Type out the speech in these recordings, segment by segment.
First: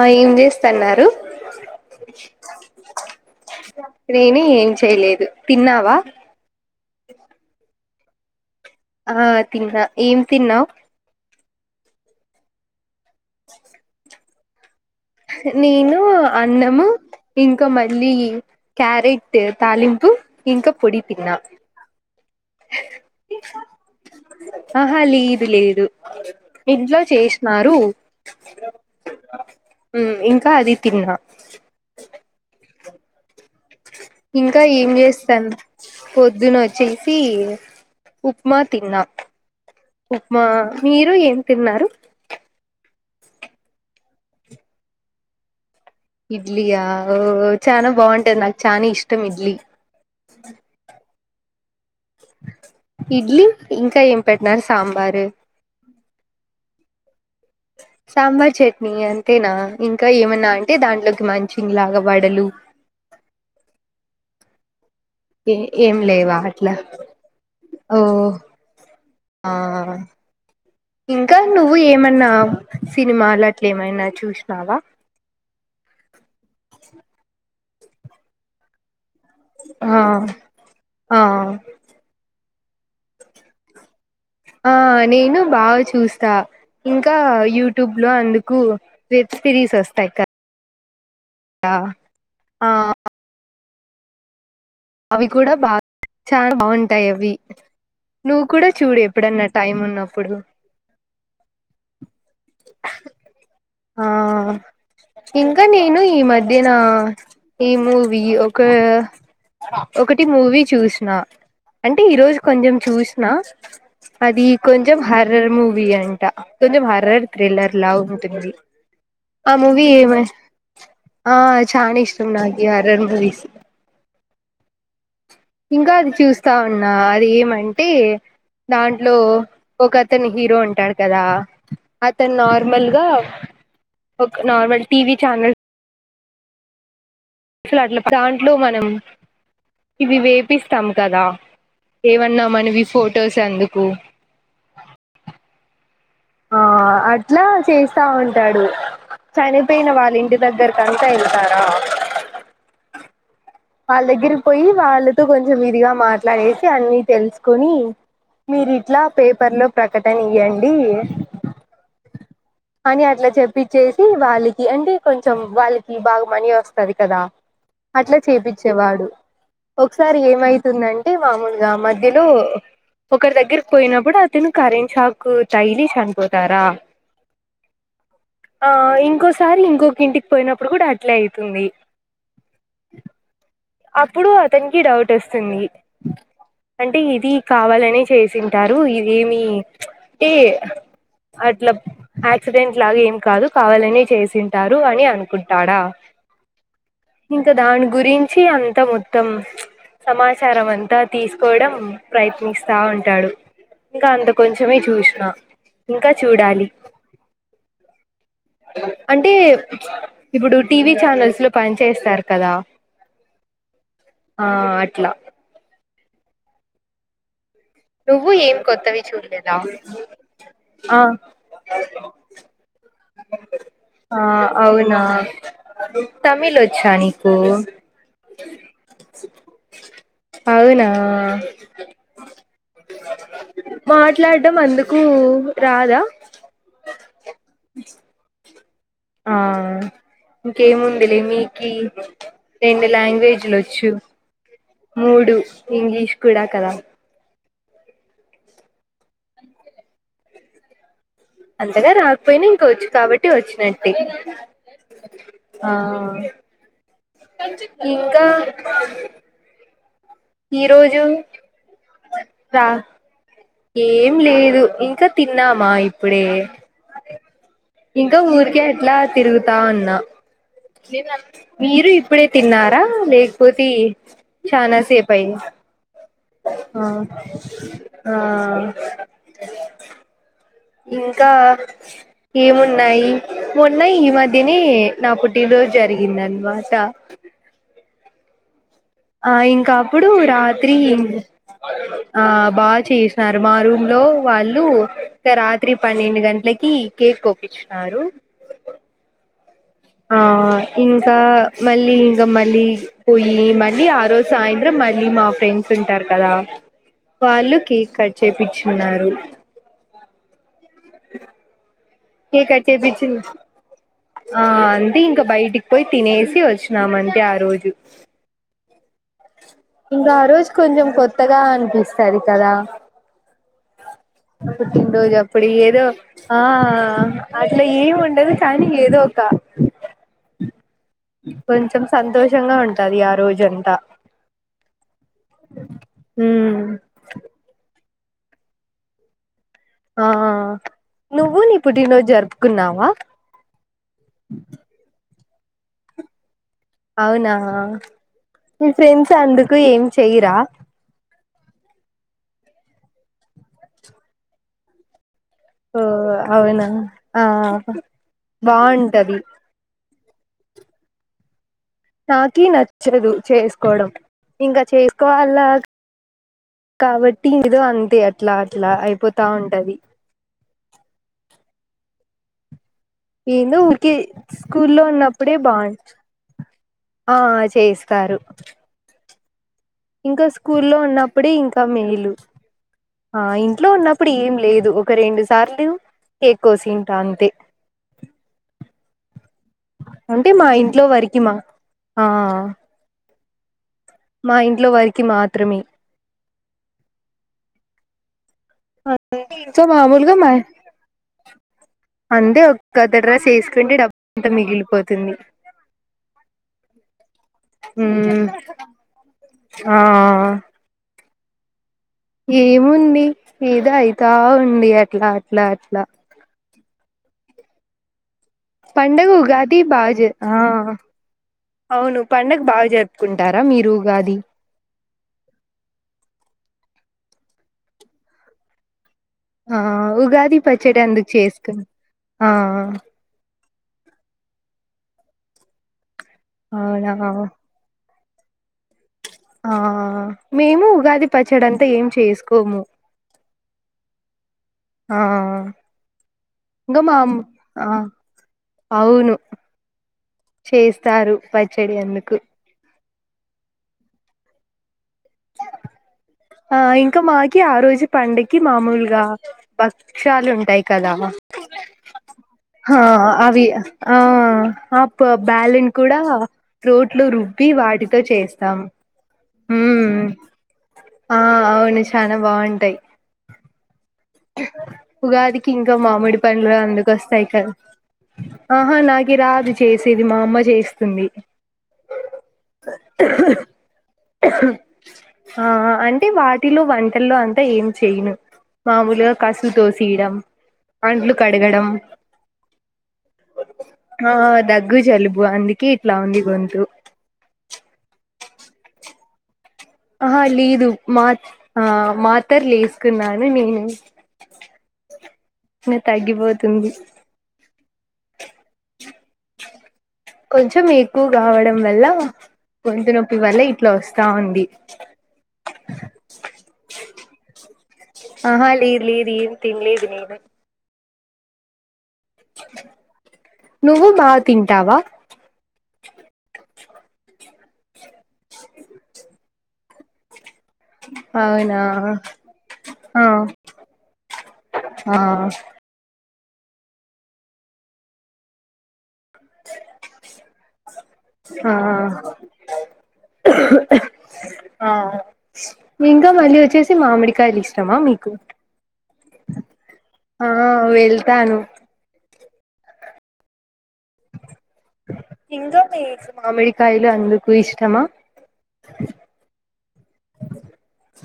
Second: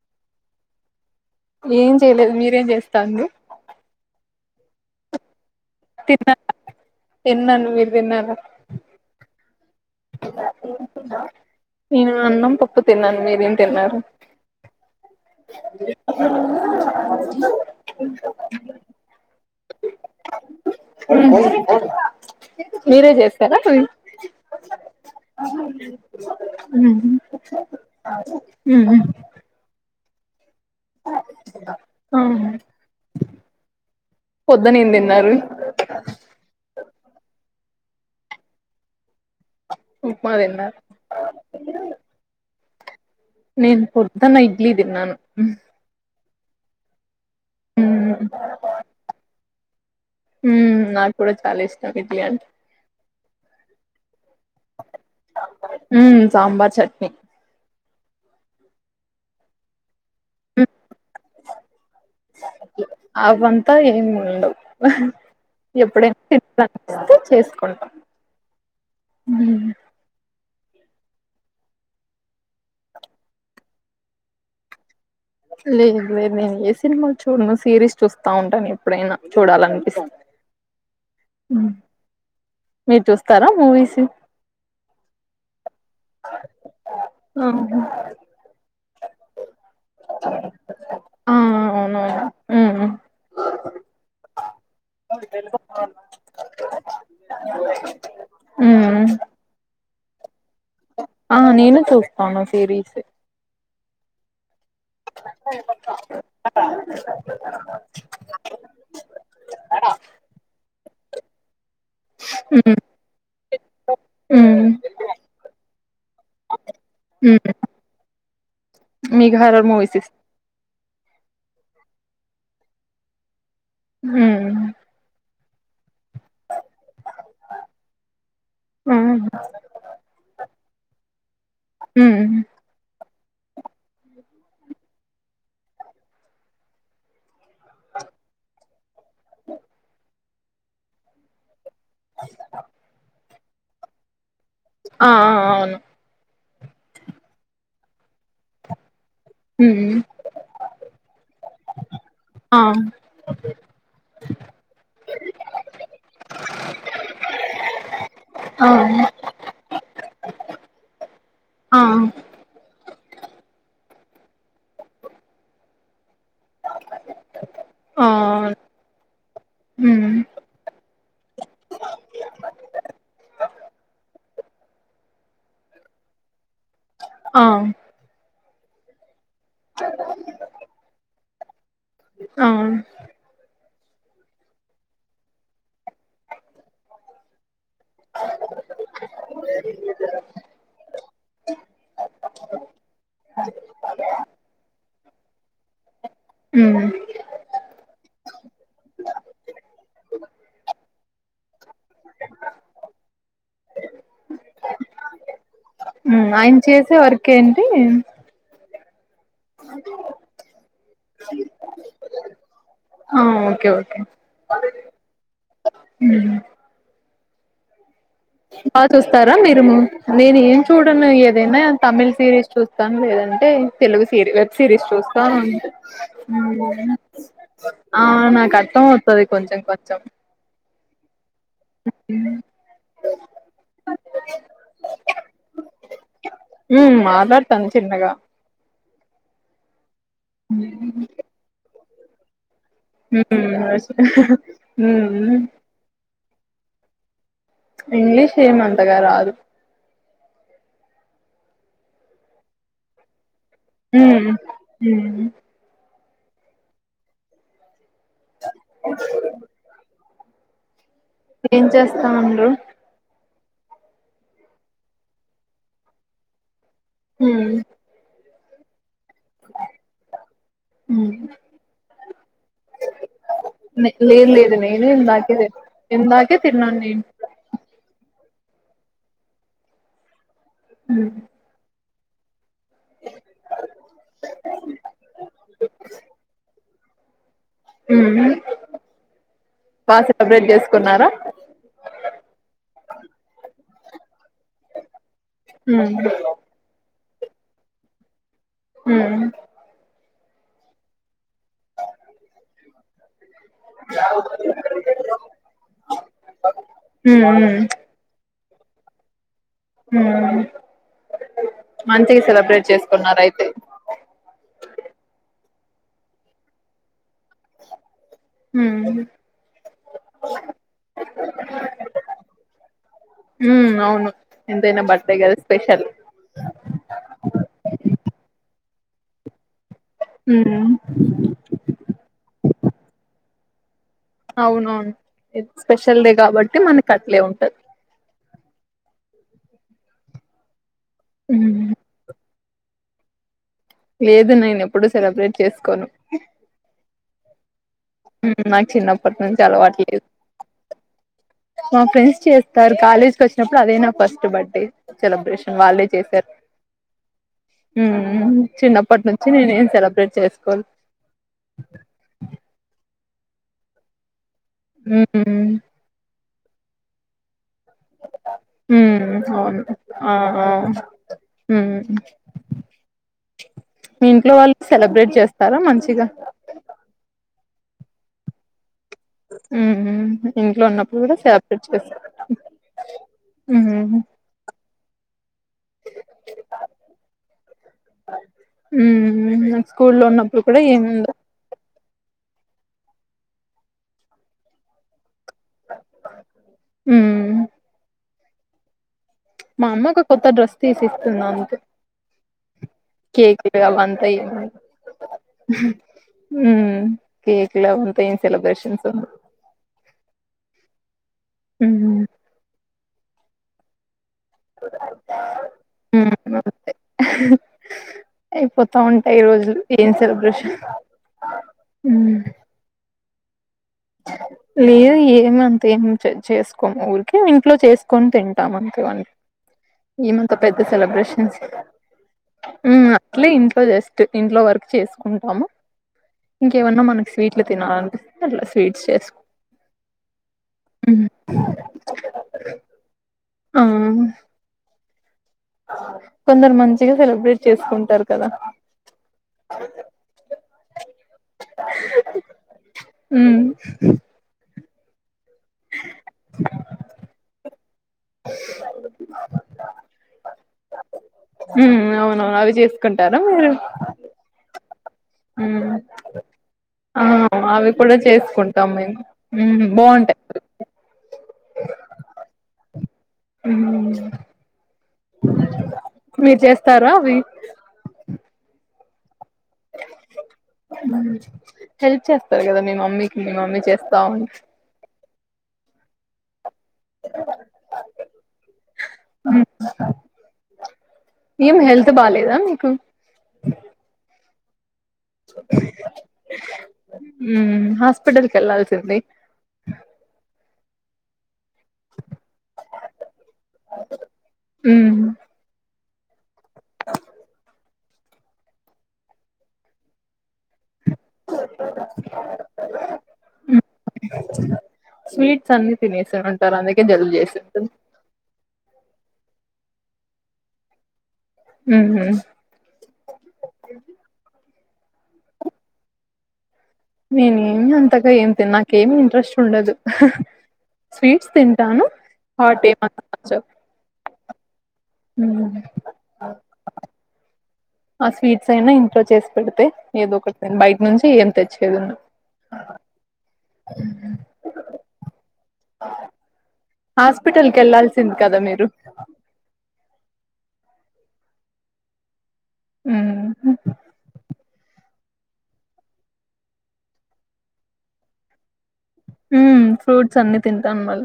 ఆ ఏం చేస్తన్నారు ఏం చేయలేదు మీరేం చేస్తాన్రు నేనే ఏం చేయలేదు తిన్నావా తిన్న నువ్వు తిన్నార ఆ ఏం తిన్నావ్ నేను అన్నం పప్పు తిన్నాను మీరేం తిన్నారు నేను అన్నము ఇంకా మళ్ళీ క్యారెట్ తాలింపు ఇంకా పొడి తిన్న మీరే చేస్తారా అవి ఆహా లేదు లేదు ఇంట్లో చేసినారు హు ఇంక్ అది తిన్నా ఆ ఇంకా పొద్దున ఏం తిన్నారు చేస్తాను పొద్దున వచ్చేసి ఉప్మ తిన్నా ఉప్మా మీరు ఏం తిన్నారు నేను పొద్దన్న ఇడ్లీ తిన్నాను ఇడ్లి య ఓ చానా బాగుంటది నాకు చానా ఇష్టం ఇడ్లీ ఉమ్ నాకు కూడా చాలా ఇష్టం ఇడ్లీ అంటే ఇడ్లీ ఇంకా ఏం పెట్టినారు సాంబారు ఉమ్ సాంబార్ చట్నీ సాంబార్ చట్నీ అంతేనా ఇంకా ఏమనా అంటే దాంట్లో మంచింగ్ లాగా వాడలు ఉండవ్ ఆహ్ ఎప్పుడైనా లేవా అట్లా తినాలనిపిస్తే చేసుకుంటాం ఓ ఆ ఇంకా నువ్వు ఏమన్నా సినిమాలు అట్లే ఏమైనా చూసినావా లేదు లేదు నేను ఏ సినిమాలు చూడను సిరీస్ చూస్తా ఉంటాను ఎప్పుడైనా ఆ చూడాలనిపిస్తే ఆ మీరు చూస్తారా మూవీస్ ఆ నేను బాగా చూస్తా ఇంకా యూట్యూబ్ లో అందుకు వేబ్స్ సిరీస్ వస్తాయి క ఆ అ అవునవును ఆ ఉమ్ అవి కూడా బా చానా బాగుంటాయి అవి నువ్వు కూడా చూడు ఉమ్ ఎప్పుడన్నా టైం ఉన్నప్ ప్పుడు ఆ నేను చూస్తాను సిరీస్ ఆ ఇంకా నేను ఈ మధ్యనా ఈ మూవీ ఒక ఒకటి మూవీ చూ చూష్నా అంటే ఈరోజు కొంచెం చూసిన అది ఉమ్ కొంచెం హర్రర్ మూవీ అంట కొంచెం హర్రర్ ఉమ్ థ్రిల్లర్ లా ఉంటుంది మీకు ఆ హారర్ మూవీ మూవీస్ ఇస్ ఏమ ఆ చానా ఇష్టం నాకు హర్రర్ మూవీస్ ఉ ఇంకా అది చూసి తన్నా అది ఏమంటే దాంట్లో ఉమ్ ఒక అతని హీరో అన్ ట్టాడు కదా ఉమ్ అతను నార్మల్గా ఒక నార్మల్ టీవీ చానల్ సల అట్లా దాంట్లో మనం ఇవి వేపిస్తాం కదా ఏమన్నా మనవి ఫొటోస్ ఎందుకు ఆ ఆ అవును ఆ అట్లా చేస్తావుంటాడు ఉమ్ చనిపోయిన వాళ్ళ ఇంటి దగ్గరకి అంతా వెళ్తారా ఆ వాళ్ళ దగ్గరి పోయి వాళ్ళతో కొంచెం ఇదిగా మాట్లాడేసి అన్ని తెలుసుకుని ఆ మీరు ఇట్లా పేపర్ లో ప్రకటన ఇయ్యండి ఆ అని అట్లా చెప్పిచ్చేసి వాళ్ళకి అంటే కొంచెం వాళ్ళకి బాగా మనీ వస్తది కదా ఆ అట్లా అవును. చేపిచ్చేవాడు ఉమ్ ఒకసారి ఏమైతుందంటే మామూలుగా మధ్యలో ఒకరి దగ్గరికి పోయినప్పుడు అ తిను కరెంట్ షాక్ తగిలి చనిపోతారా అ ఆ ఇంకొస్ సారి ఇంకొక ఇంటికి పోయినప్పుడు కూడా అట్లే అయి తుని ఆ అప్పుడు అతనికి డౌట్ వస్తుంది అంటే ఇది కావాలనే చేసింటారు ఇదేమి అంటే అట్లా యాక్సిడెంట్ లాగా ఏమి కాదు కావాలనే చేసింటారు అని అ కుంటాడా ఉమ్ ఇంకా దాని గురిం వచ్చి అంత మొత్తం సమాచారం అంతా తీసుకోవడం ప్రయత్నిస్తా ఉంటాడు ఇంకా అంత కొంచమే చూసిన ఇంకా ఉమ్ ఆయన చూడాలి చేసే వర్క్ ఏంటి [unintelligible] అంటే ఇప్పుడు టీవీ ఛానల్స్ లో పని చేస్తారు కదా ఆ ఓకే ఓకే ఆ అట్లా ఉమ్ నువ్వు ఏం బా కొత్తవి చూస్తారా చూడలేదా మీరు నేను ఏం ఆ చూడను ఏదైనా తమిళ్ సిరీస్ చూస్తాను లేదంటే తెలుగు ఆ సిరి వెబ్ సిరీస్ అవునా చూస్తాను తమిళ్ వచ్చా ఉమ్ నీకు ఆ నాకు అర్థం అవుతది కొంచెం కొంచెం అవునా ఉమ్ మాట్లాడడం అందుకు రాదా ఉమ్ మాట్లాడతాను చిన్నగా ఆ ఇంకేముందిలే మీకి బ్ర రెండు లాంగ్వేజ్ లు వచ్చు ఉమ్ మూడు ఇంగ్లిష్ కూడా కదా ఇంగ్లీష్ ఏమంతగా రాదు అంతగా రాకపోయినా ఇంక వచ్చు కాబట్టి టి వచ్చినట్టు ఉమ్ ఉమ్ ఆ ఇంకా ఈరో ఏం చేస్తా ఉండు ఏం లేదు ఇంకా తిన్నామా ఇప్పుడే ఉమ్ ఇంకా ఊరు కేట్లా తిరుగుతా ఉన్నా ఉమ్ మీరు ఇప్పుడే తిన్నారా లేకపోతే లేదు లేదు నేను చనాాసేపు అయి ఇందాకే తిన్ ఇందాకే తిన్నాను నేను ఆహ ఆ ఉమ్ ఇంకా ఏమున్నాయి మొన్న ఈ మధ్యనే నా పుట్టినా రోజు జరిగింది అనమాట అహ హ్మ్ ఆ ఇంక అప్పుడు రాత్రి ఆ బాగా చేసినారు మా రూమ్ హలో వాళ్ళు రాత్రి హ్మ్ పన్నెండు గంటలకి కేక్ కోపిచినారు హ్మ్ ఆ ఇంకా మళ్ళీ ఇంకా మళ్ళీ పోయి మళ్ళీ ఆ రోజు సాయంత్రం మళ్ళీ మా ఫ్రెండ్స్ ఉంటారు కదా హ్మ్ వాళ్ళు హ్మ్ కేక్ కట్ చేయిచ్చ ఉన్నారు హ్మ్ మంచిగా సెలబ్రేట్ కేకట్ చేసుకున్నారు చేయిించింది అయితే ఆ అంతే ఇంకా బయటికి పోయి తిన ఏసీ వచ్చిన మన ఆ రోజు హ్మ్ ఇంకా ఆ రోజు కొంచెం కొత్తగా అనిపిస్తంది కదా హ్మ్ అవును ఎంతైనా పుట్టినరోజు బర్త్డే కదా అప్పుడు ఏదో స్పెషల్ ఆ అట్లా ఏమి ఉండదు కానీ ఏదు ఓక్కా ఉమ్ కొంచెం సంతోషంగా ఉంటది ఆ రోజు అంతా అవునవును స్పెషల్డే కాబట్టి ఉమ్ మనకి అట్లే ఉంటది ఆ నువ్వు నీ హ్మ్ పుటినోజ జర్పు కున్నావా లేదు నేను ఎప్పుడు సెలబ్రేట్ చేసుకోను అవునా హ్మ్ మీ నాకు ఫ్రెండ్స్ చిన్నప్పటి నుంచి అందుకు అలవాటు ఏం లేదు చెయ్యరా మా ఫ్రెండ్స్ చేస్తారు కాలేజ్కి వచ్చినప్పుడు అదేనా ఫస్ట్ బడ్డే సెలబ్రేషన్ ఓ వాళ్ళే చేశారు అవునా ఆ ఉమ్ చిన్నప్పటి బాగుంటది నుంచి నేనేం సెలబ్రేట్ చెస్ కొల్ నాకి నచ్చదు చేసుకోవడం ఇంకా చేసుకోవాళ్ళ హ్మ్ కావట్టి ఇదో అంతే అట్లా అట్లా హ్మ్ అయిపోతా అవును ఉంటది ఆ ఆ హ్మ్ ఏందో ఉర్కే మీ ఇంట్లో వాళ్ళు స్కూల్లో సెలబ్రేట్ ఉన్నప్పుడే చేస్తారా బాగుంట మంచిగా ఆ చేస్తారు హ్మ్ హ్మ్ ఇంకా స్కూ ఇంట్లో లో ఉన్నప్పుడు కూడా ఉన్నప్పుడే ఇంకా సెలబ్రేట్ చేస్తారు మేలు ఆ ఇంట్లో హ్మ్ ఉన్నప్పుడు ఏం లేదు ఒక రెండు సార్లివ్ కేకుకోసింటా అంతే ఉమ్ ఉమ్ నాకు స్కూల్ లో అంటే ఉన్నప్పుడు మా కూడా ఇంట్లో ఏముండద్ వరకి మా ఆ మా ఇంట్లో వారికి మాత్రమే ఉమ్ అంటే ఇంకా మా అమ్మకు ఒక మామూలుగా కొత్త మా డ్రెస్ తీసిస్తుంది అంతే అంతే ఒక కథ డ్రెస్ కేక్లు వేసుకుంటే డబ్బు అంతా అవంతఎం మిగిలిపోతుంది కేక్లు అంతా ఉమ్ సెలబ్రేషన్స్ ఉ ఆ ఏముంది కి ఏదో అయితే గా ఉంది అట్లా అట్లా అట్లా హ్మ్ అయిపోతా పండగ ఉంటాయి ఉగాది రోజులు ఏం బాజ ఆ సెలబ్రేషన్ అవును హ్మ్ పండగ బా జర్ కుంటారు మీరు ఉగాది ఏమీ అంత ఏం చేసుకోము ఊరికే ఇంట్లో చేసుకొని తింటాం అంతే వన్ ఆ ఏమంత ఉగాది పెద్ద పచ్చడి అందుకు సెలబ్రేషన్స్ చేసుకుని ఆ ఉ అట్లే ఇ దొ జస్ట్ ఇంట్లో వర్క్ చేసుకుంటాము ఇంకేమన్నా అవునా మనకు స్వీట్లు తినాల ఆ గ్లాస్ స్వీట్స్ చేసు ఆ మేము ఉగాది పచ్చాడంతా ఏం చేసుకోము ఆహ ఆ కొందరు ఇంకా మంచిగా మా అమ్ సెలబ్రేట్ ఆ చేసుకుంటారు కదా అవును చేస్తారు పచ్చడి అందుకు మ్మ్ ఆ ఇంకా మాకి ఆ రోజు పండకి మామూలుగా భక్ భక్షాలు ఉంటాయి కదా మ్మ్. అవునవును అవి హా చేసుకుంటారా అవి మీరు ఆ ఆ బ్యాలెన్ మ్మ్. కూడా ఆ రోట్లు రుబ్బి అవి కూడా వాటితో చేస్తాం చేసుకుంటాం మేము మ్మ్ ఉమ్ బాగుంటాయి ఆ అవును చాలా బాగుంటాయి. మ్మ్ ఉగాదికి ఇం ఇంకా మామిడి మీరు పండ్లు చేస్తారా అందుకు అవి వస్తాయి కదా ఆహా నా రాదు చేసేది మా అమ్మ చేస్తుంది హెల్ప్ చేస్తారు కదా మీ మమ్మీకి మీ మమ్మీ చేస్తా ఉంటే ఆ అంటే వాట్ వటిలో వంటలో అంటె ఏం చేయను మామూలుగా కసులు తోసియడం అండ్లు ఏం కడగడం హెల్త్ బాలేదా మీకు అ దగ్గు గ్గు జలుబు అందుకే ఇట్లా ఉంది గొంతు స్పిటల్కి వెళ్ళాల్సింది ఆహా లేదు మాత్ ఆ మాత్రర్ లేసుకున్నాను మ్మ్. నేను తగిపోద్ తుంది కొంచం మీ ఎక్కువ కావడం వల్ల గొంతు నొప్పి వల్ల ఇట్లా వస్తా ఉంది స్వీట్స్ అన్ని తినేసి ఉంటారు అందుకే జలుబు చేసింటుంది ఆహా లేదు లేదు ఏం తినలేదు నేను ఉహు నువ్వు బా తింటావా నేన్ [unintelligible] త్తగా ఏ నాకేమి ఇంట్రెస్ట్ ఉండదు. హా స్వీట్స్ అవునా తింటాను హాట్ ఏం అంత ఆ నచ్చావ్ ఆ హ్మ్ ఓ. ఆ స్వీట్స్ ఏనా ఇం. లో చేసి పెడితే, ఏదో ఒకటి న బయట నుంచి ఏం ఆ తెచ్చేది ఉండదు. ఆ ఇంకా మళ్ళీ వచ్చేసి మామిడికాయలు హాస్పిటల్ క ఇష్టమా మీకు వెళ్లాాల్సింది కదా మీరు? ఆ వెళ్తాను. హ్మ్ ఇంగ మికు మామిడి కాయలు అందుకు ఇష్టమా? హ ఫ్రూట్స్ అన్ని తింటాను మళ్ళ.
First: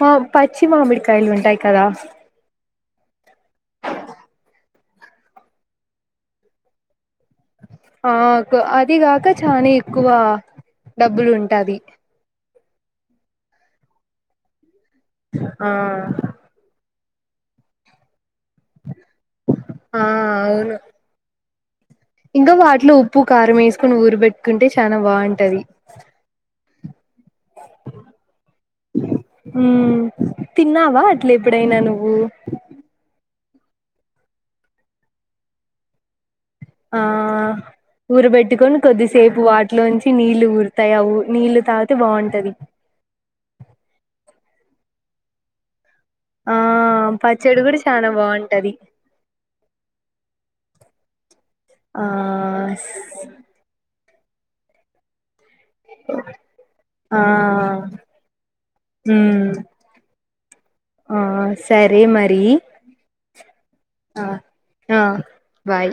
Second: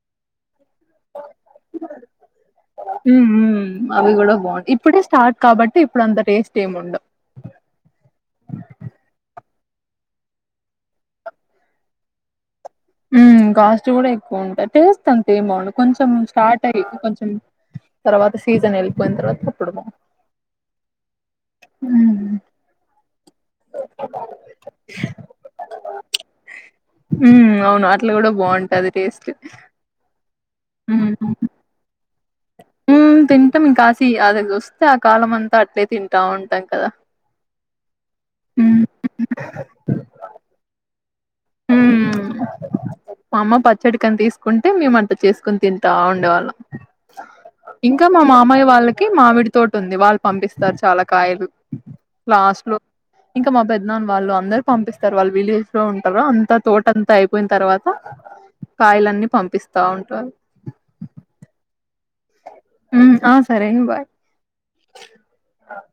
ప పచ్చి మామిడికాయలు ఉంటాయి కదా ఉ ఉ అవి కూడా బాగుం ఇప్ ఇప్పుడే స్టార్ట్ కాబట్టి ఇప్పుడు అంత టేస్ట్ ఏమిండవు ఆ అదిగాక చానా ఎక్కువ డబ్బులు ఉంటది హ కాస్ట్ కూడా ఎక్కువ ఉంట. టేస్ట్ అంతే ఆ ఏమవుందు కొంచెం స్టార్ట్ అయ్యి కొంచ తర్వాత సీజన్ వెళిపోయినా తర్వాత అప్పుడు బా ఆ అవును ఇంకా వాటిలో ఉప్పు కా కరం వేసుకుొని ఊరు పెెట్టుకుంటే చానా బాగుంటది ఉ అవును అట్లు కూడా బాగుంటుది టేస్ట్ తిన్నావా హ్మ్. అట్ల హ్మ్. ఎప్పుడైనా నువ్వు? తింటాం కాశీ అదిగగ వస్తే ఆ కాలం అంతా అట్లే తింటా ఉ ఆ ఊరుబెట్టుకొని హ్మ్. కొద్దిసేపు వాటిలోంచి నీళ్లు ఊరుతాయి ఆ ఊ. హ్మ్ మామ్మ పచ్చడికని తీస్ కుంటే మేమ అంత చేసుకుని తిం ా ఆ ఉండేవాళ్ళం. పచ్చడి కూడా ఇంకా చానా మా మామయ్య బాగుంటది వాళ్ళకి మామిడి తటి ఉంది వాళ్ళు పంపిస్త స్తారు చాలా కాయలు. ఆ లాస్ట్ లో ఇంకా మా పెద్దనాన వాళ్ళు అందరు పంపిస్తారు వాళ్ళ విలేజ్ లో అంతా తోట అంతా ఆ అయిపోయిన తర్వాత కాయలన్నీ ఉమ్ పంపిస్తా ఉంటారు. అరే మరి ఆఫ్ ఆ ఆ బాయ్